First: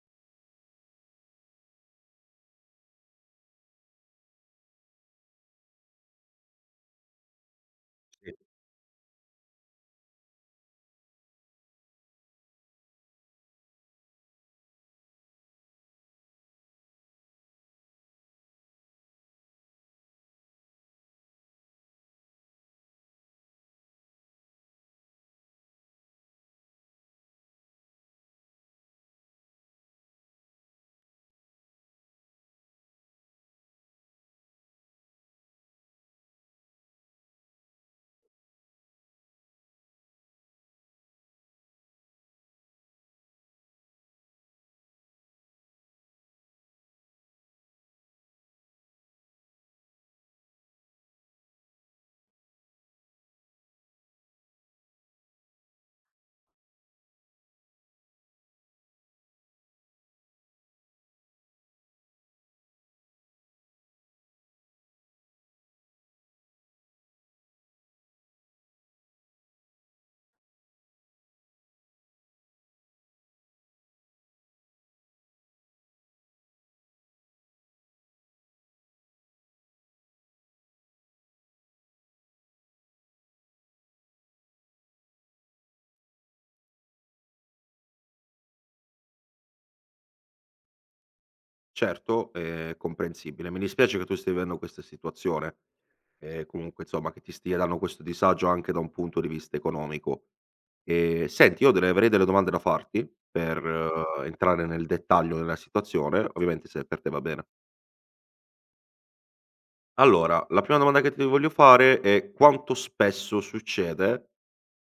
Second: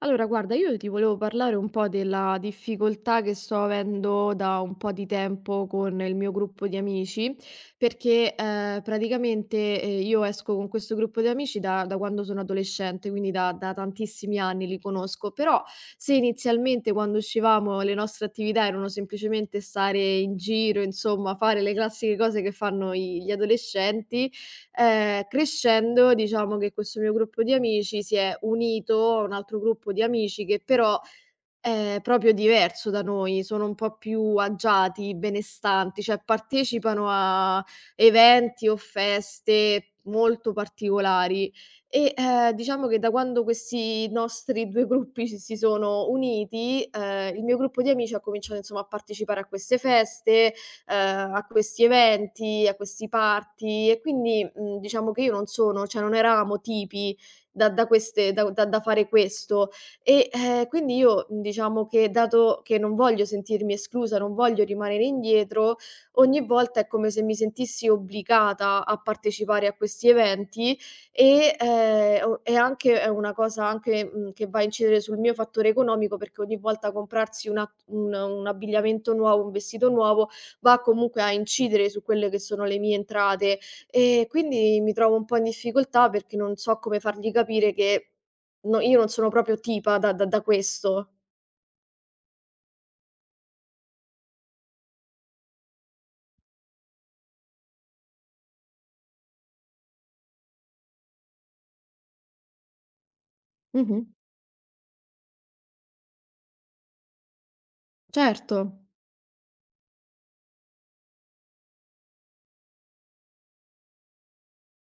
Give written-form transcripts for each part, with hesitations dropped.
Allora, guarda, io ti volevo parlare un po' della difficoltà che sto avendo da un po' di tempo con il mio gruppo di amici, Sì, perché praticamente io esco con questo gruppo di amici da quando sono adolescente, quindi da tantissimi anni li conosco, però se inizialmente quando uscivamo le nostre attività erano semplicemente stare in giro, insomma, fare le classiche cose che fanno gli adolescenti. Crescendo diciamo che questo mio gruppo di amici si è unito a un altro gruppo di amici che però è proprio diverso da noi, sono un po' più agiati, benestanti, cioè partecipano a eventi o feste molto particolari e, diciamo che da quando questi nostri 2 gruppi si sono uniti, il mio gruppo di amici ha cominciato insomma a partecipare a queste feste, a questi eventi, a questi party e quindi, diciamo che io non sono, cioè non eravamo tipi da da queste da da da fare questo. E, quindi io, diciamo che, dato che non voglio sentirmi esclusa, non voglio rimanere indietro, ogni volta è come se mi sentissi obbligata a partecipare a questi eventi e, o è anche è una cosa anche, che va a incidere sul mio fattore economico, perché ogni volta comprarsi una un abbigliamento nuovo, un vestito nuovo, va comunque a incidere su quelle che sono le mie entrate. E quindi mi trovo un po' in difficoltà perché non so come fargli capire che no, io non sono proprio tipa da questo. certo, è comprensibile. Mi dispiace che tu stia vivendo questa situazione, e comunque insomma che ti stia dando questo disagio anche da un punto di vista economico. E senti, io avrei delle domande da farti per Mh-mh. Entrare nel dettaglio della situazione, ovviamente se per te va bene. Certo. Allora, la prima domanda che ti voglio fare è quanto spesso succede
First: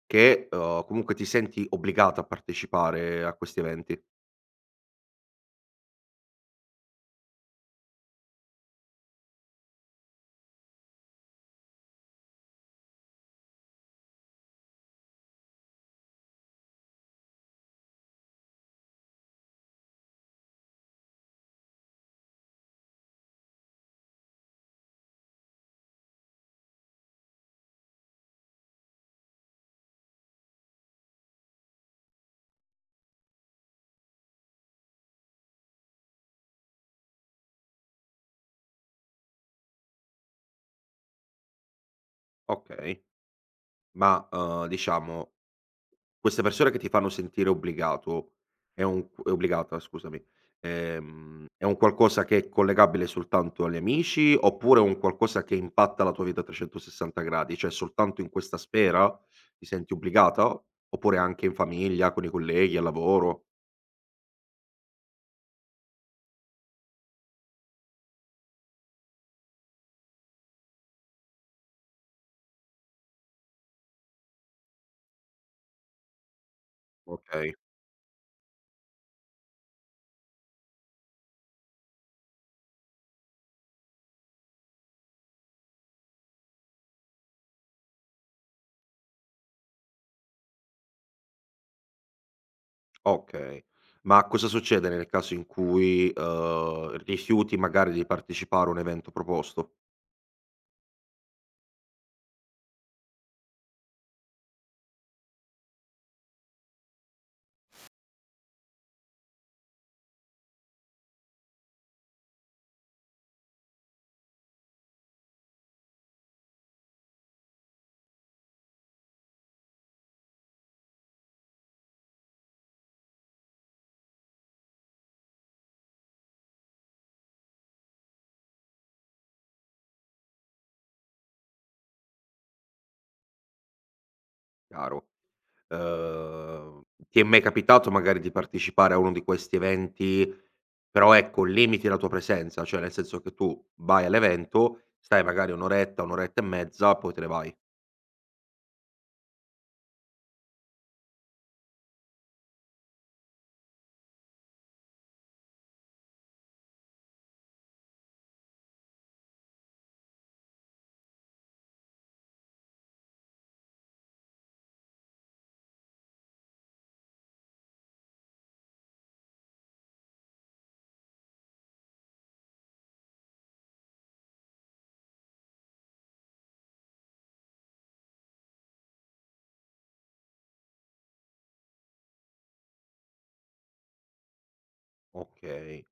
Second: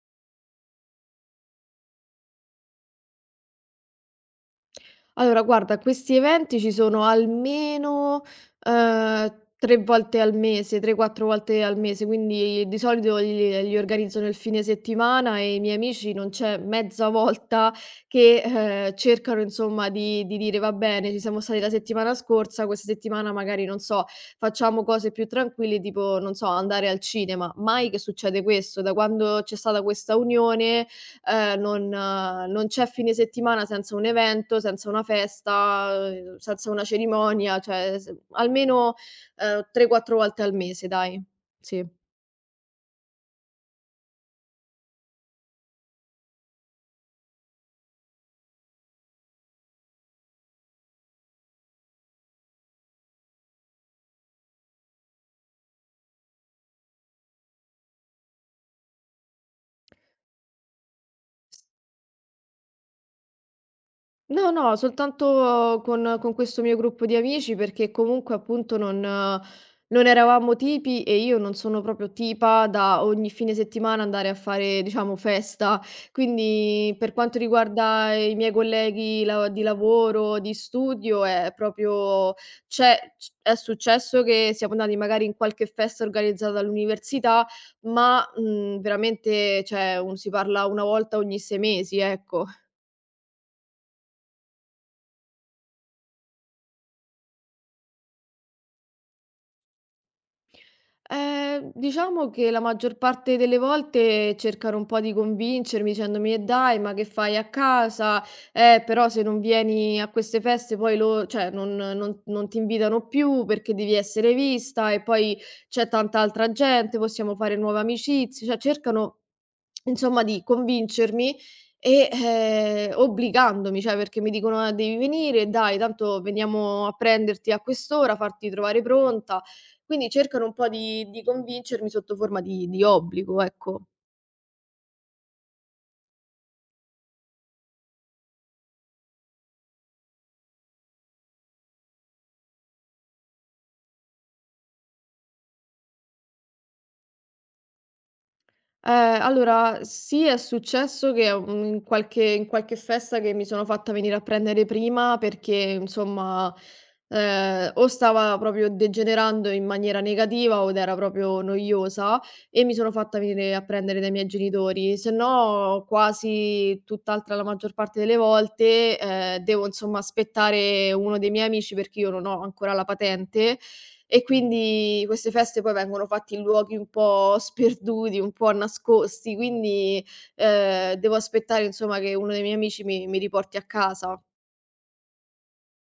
che comunque ti senti obbligata a partecipare a questi eventi? Allora guarda, questi eventi ci sono almeno, 3 volte al mese, 3, 4 volte al mese, quindi di solito li organizzo nel fine settimana e i miei amici non c'è mezza volta che, cercano insomma di dire: "Va bene, ci siamo stati la settimana scorsa, questa settimana magari, non so, facciamo cose più tranquille tipo, non so, andare al cinema." Mai che succede questo. Da quando c'è stata questa unione non c'è fine settimana senza un evento, senza una festa, senza una cerimonia, cioè s almeno, 3, 4 volte al mese, dai. Sì. Ok, ma diciamo, queste persone che ti fanno sentire obbligato è un q obbligata, scusami, è un qualcosa che è collegabile soltanto agli amici, oppure è un qualcosa che impatta la tua vita a 360 gradi? Cioè soltanto in questa sfera ti senti obbligata, oppure anche in famiglia, con i colleghi, al lavoro? No, no, soltanto con questo mio gruppo di amici, perché comunque appunto non non eravamo tipi e io non sono proprio tipa da ogni fine settimana andare a fare, diciamo, festa. Quindi per quanto Okay, riguarda i miei colleghi la di lavoro, di studio, è proprio c'è c è successo che siamo andati magari in qualche festa organizzata all'università, ma, veramente, cioè un si parla 1 volta ogni 6 mesi, ecco. okay. Ma cosa succede nel caso in cui, rifiuti magari di partecipare a un evento proposto? Diciamo che la maggior parte delle volte cercano un po' di convincermi dicendomi: "E dai, ma che fai a casa? Però se non vieni a queste feste poi lo cioè non ti invitano più perché devi essere vista e poi c'è tanta altra gente, possiamo fare nuove amicizie." Cioè cercano insomma di convincermi e, obbligandomi, cioè perché mi dicono: "Ah, devi venire, dai, tanto veniamo a prenderti a quest'ora, farti trovare pronta." Quindi cercano un po' di convincermi sotto forma di obbligo, ecco. Chiaro. Uhm, Ti è mai capitato magari di partecipare a uno di questi eventi, però ecco limiti la tua presenza, cioè nel senso che tu vai all'evento, stai magari 1 oretta, 1 oretta e mezza, poi te ne vai. Allora sì, è successo che, in qualche festa che mi sono fatta venire a prendere prima perché insomma, o stava proprio degenerando in maniera negativa od era proprio noiosa e mi sono fatta venire a prendere dai miei genitori, se no quasi tutt'altra la maggior parte delle volte, devo insomma aspettare uno dei miei amici perché io non ho ancora la patente. E quindi queste feste poi vengono fatte in luoghi un po' sperduti, un po' nascosti, quindi, devo aspettare insomma che uno dei miei amici mi riporti a casa. Okay.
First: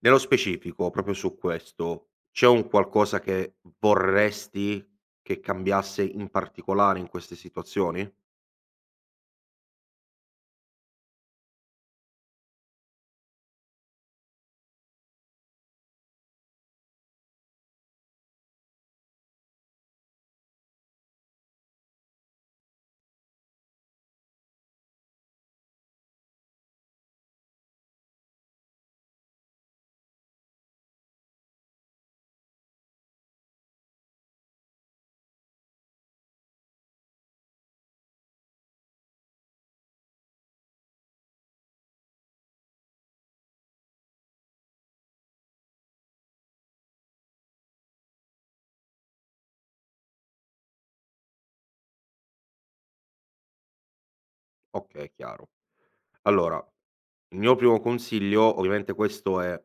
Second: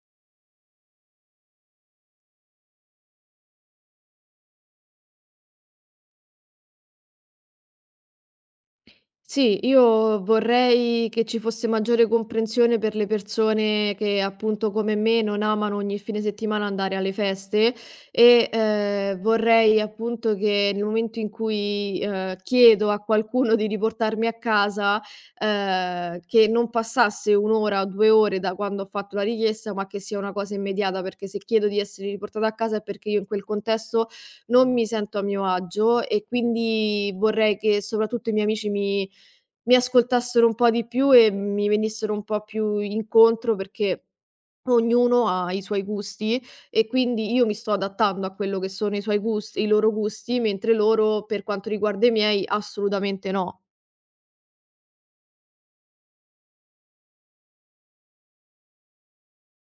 Nello specifico, proprio su questo, c'è un qualcosa che vorresti che cambiasse in particolare in queste situazioni? Sì, io vorrei che ci fosse maggiore comprensione per le persone che, appunto, come me, non amano ogni fine settimana andare alle feste e, vorrei, appunto, che nel momento in cui, chiedo a qualcuno di riportarmi a casa, che non passasse 1 ora o 2 ore da quando ho fatto la richiesta, ma che sia una cosa immediata, perché se chiedo di essere riportata a casa è perché io in quel contesto non mi sento a mio agio, e quindi vorrei che soprattutto i miei amici mi ascoltassero un po' di più e mi venissero un po' più incontro, perché ognuno ha i suoi gusti e quindi io mi sto adattando a quello che sono i loro gusti, mentre loro, per quanto riguarda i miei, assolutamente no. Okay, chiaro. Allora, il mio primo consiglio, ovviamente questo è,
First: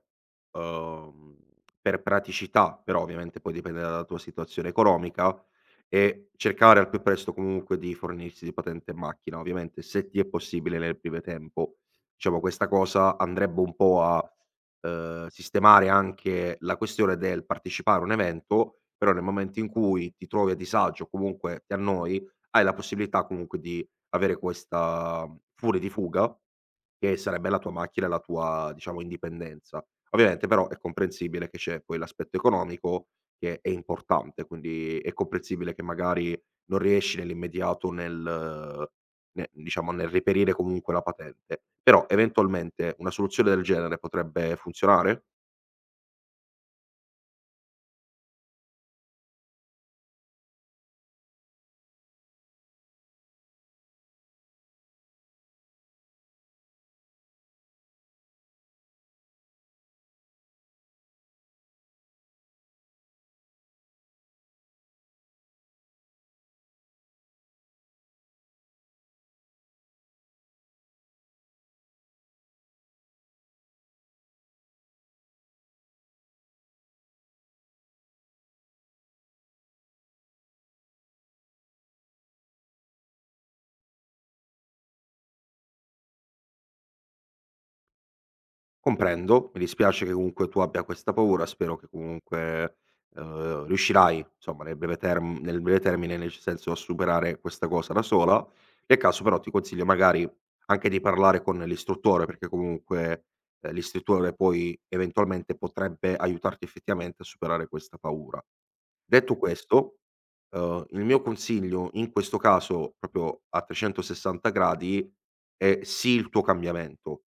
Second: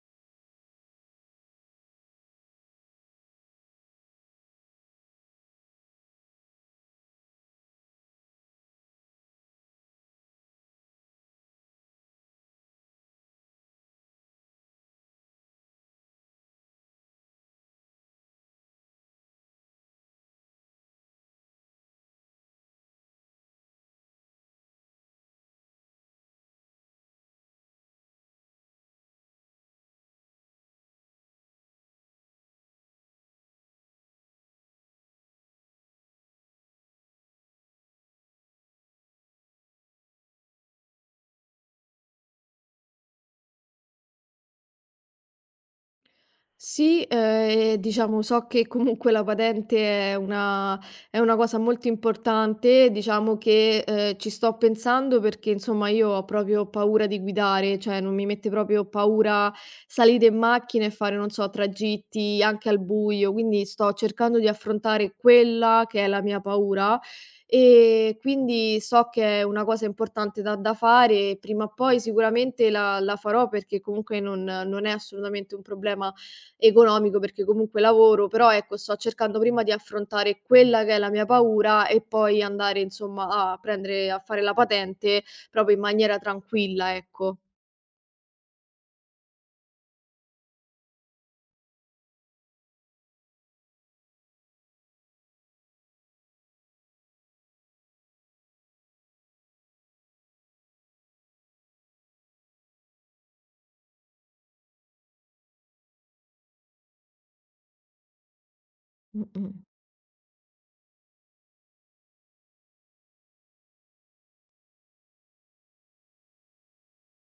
uhm, per praticità, però ovviamente poi dipende dalla tua situazione economica, è cercare al più presto comunque di fornirsi di patente e macchina, ovviamente se ti è possibile nel breve tempo. Diciamo questa cosa andrebbe un po' a, sistemare anche la questione del partecipare a un evento, però nel momento in cui ti trovi a disagio o comunque ti annoi, hai la possibilità comunque di avere questa furia di fuga che sarebbe la tua macchina e la tua, diciamo, indipendenza. Ovviamente però è comprensibile che c'è poi l'aspetto economico che è importante, quindi è comprensibile che magari non riesci nell'immediato nel ne diciamo, nel reperire comunque la patente. Però eventualmente una soluzione del genere potrebbe funzionare? Sì, e diciamo so che comunque la patente è una cosa molto importante, diciamo che, ci sto pensando, perché insomma io ho proprio paura di guidare, cioè non mi mette proprio paura salire in macchina e fare, non so, tragitti anche al buio, quindi sto cercando di affrontare quella che è la mia paura, quindi so che è una cosa importante da fare e prima o poi sicuramente la farò, perché comunque non non è assolutamente un problema economico, perché comunque lavoro, però ecco sto cercando prima di affrontare quella che è la mia paura e poi andare insomma a fare la patente proprio in maniera tranquilla, ecco. Comprendo, mi dispiace che comunque tu abbia questa paura, spero che comunque, riuscirai, insomma, nel breve termine, nel senso a superare questa cosa da sola. Nel caso però ti consiglio magari anche di parlare con l'istruttore, perché comunque, l'istruttore poi eventualmente potrebbe aiutarti effettivamente a superare questa paura. Detto Mh-mh, questo, il mio consiglio in questo caso, proprio a 360 gradi, è sì il tuo cambiamento.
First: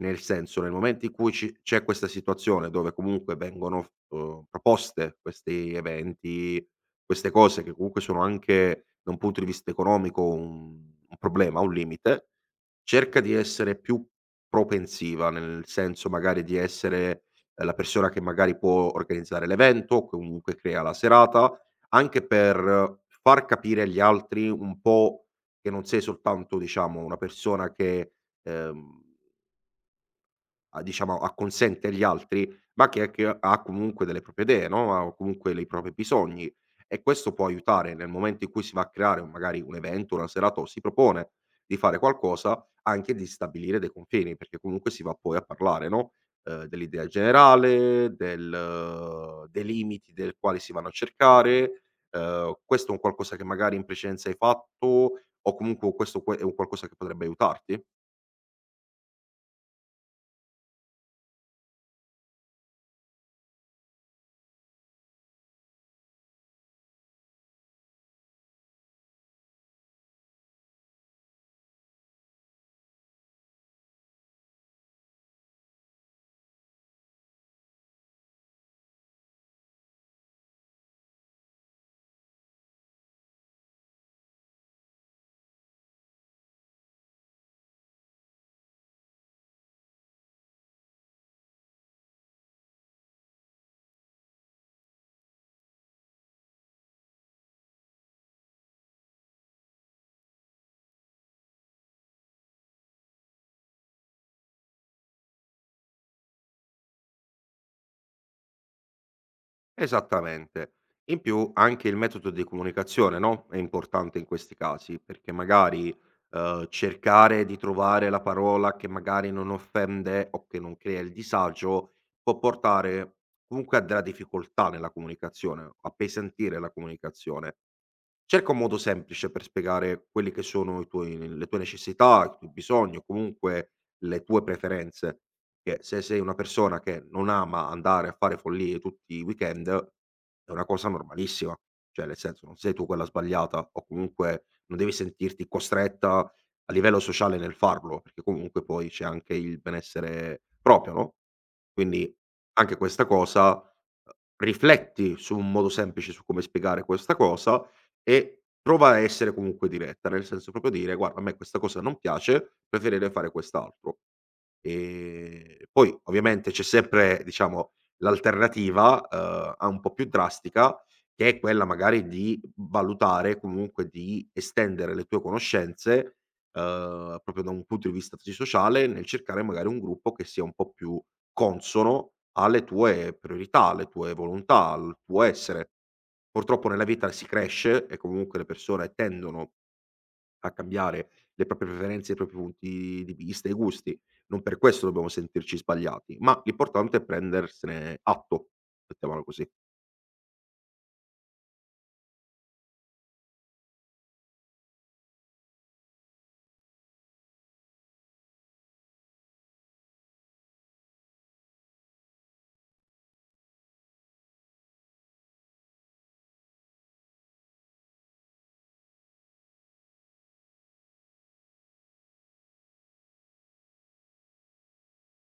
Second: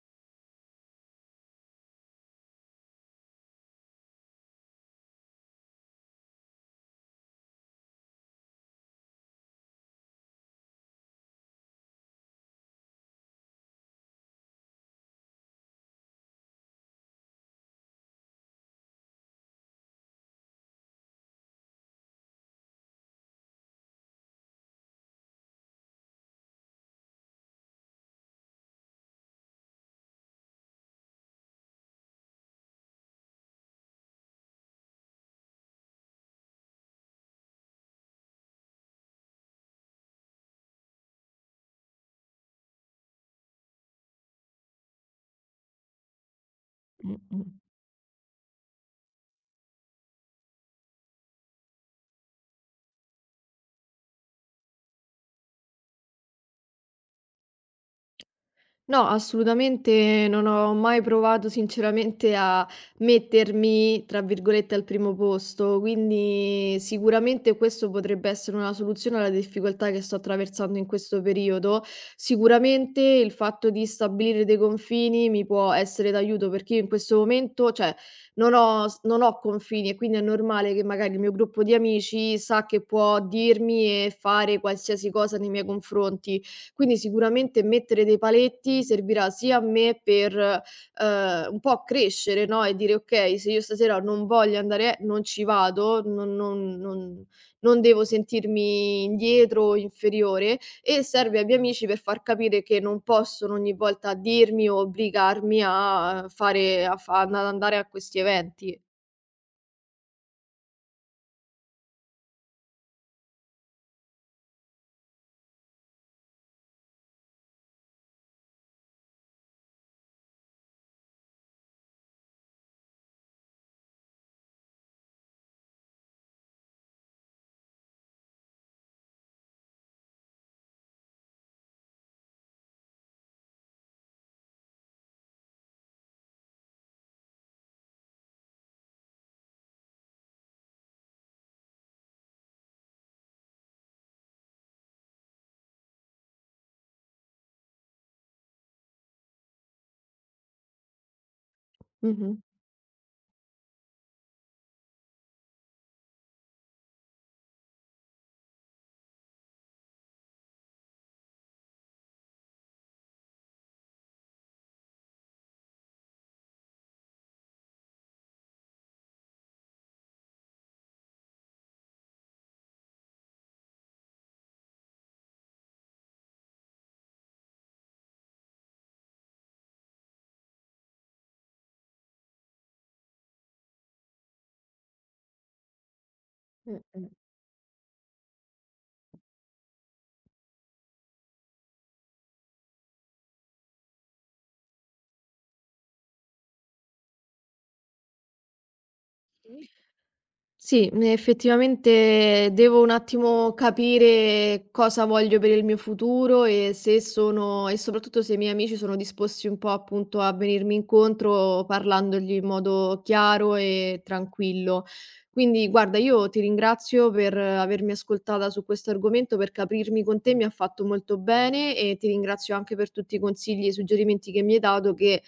Nel senso, nel momento in cui ci c'è questa situazione dove comunque vengono f proposte questi eventi, queste cose che comunque sono anche da un punto di vista economico un problema, un limite, cerca di essere più propensiva, nel senso magari di essere, la persona che magari può organizzare l'evento, o comunque crea la serata, anche per far capire agli altri un po' che non sei soltanto, diciamo, una persona che, ehm a diciamo acconsente agli altri, ma che ha comunque delle proprie idee, no, ha comunque dei propri bisogni e questo può aiutare nel momento in cui si va a creare un magari un evento, una serata o si propone di fare qualcosa, anche di stabilire dei confini, perché comunque si va poi a parlare, no, dell'idea mh-mh. generale, del dei limiti del quali si vanno a cercare, questo è un qualcosa che magari in precedenza hai fatto o comunque questo que è un qualcosa che potrebbe aiutarti? No, assolutamente non ho mai provato sinceramente a mettermi, tra virgolette, "al primo posto", quindi sicuramente questo potrebbe essere una soluzione alla difficoltà che sto attraversando in questo periodo. Sicuramente il fatto di stabilire dei confini mi può essere d'aiuto, perché io in questo momento, cioè, non ho confini e quindi è normale che magari il mio gruppo di amici sa che può dirmi e fare qualsiasi cosa nei miei confronti. Quindi sicuramente mettere dei paletti servirà sia a me per, un po' crescere, no, e dire: "Okay, se io stasera non voglio andare e non ci vado, non devo sentirmi indietro o inferiore", e serve ai miei amici per far capire che non possono ogni volta dirmi o obbligarmi a fare a fa ad andare a questi eventi. Esattamente. In più anche il metodo di comunicazione, no, è importante in questi casi, perché magari, cercare di trovare la parola che magari non offende o che non crea il disagio, può portare comunque a della difficoltà nella comunicazione, appesantire la comunicazione. Cerca un modo semplice per spiegare quelli che sono i tuoi le tue necessità, i tuoi bisogni o comunque le tue preferenze, che se sei una persona che non ama andare a fare follie tutti i weekend, è una cosa normalissima. Cioè, nel senso, non sei tu quella sbagliata o comunque non devi sentirti costretta a livello sociale nel farlo, perché comunque poi c'è anche il benessere proprio, no, quindi Mh-mh. anche questa cosa, rifletti su un modo semplice su come spiegare questa cosa e prova a essere comunque diretta, nel senso proprio dire: "Guarda, a me questa cosa non piace, preferirei fare quest'altro". Poi ovviamente c'è sempre, diciamo, l'alternativa, a un po' più drastica, che è quella magari di valutare, comunque di estendere le tue conoscenze, proprio da un punto di vista psicosociale, nel cercare magari un gruppo che sia un po' più consono alle tue priorità, alle tue volontà, al tuo essere. Purtroppo nella Mh-mh. vita si cresce e comunque le persone tendono a cambiare le proprie preferenze, i propri punti di vista, i gusti. Non per questo dobbiamo sentirci sbagliati, ma l'importante è prendersene atto, mettiamola così. Sì, effettivamente devo un attimo capire cosa voglio per il mio futuro e se sono e soprattutto se i miei amici sono disposti un po', appunto, a venirmi incontro parlandogli in modo chiaro e tranquillo. Quindi guarda, io ti ringrazio per avermi ascoltata su questo argomento, perché aprirmi con te mi ha fatto molto bene, e ti ringrazio anche per tutti i consigli e i suggerimenti che mi hai dato, che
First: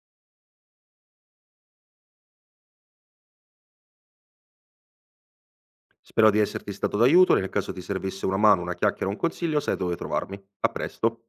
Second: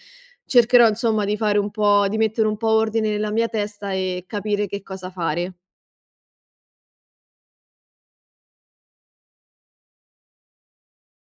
cercherò insomma di mettere un po' ordine nella mia testa e capire che cosa fare. Spero di esserti stato d'aiuto, nel caso ti servisse una mano, una chiacchiera o un consiglio, sai dove trovarmi. A presto.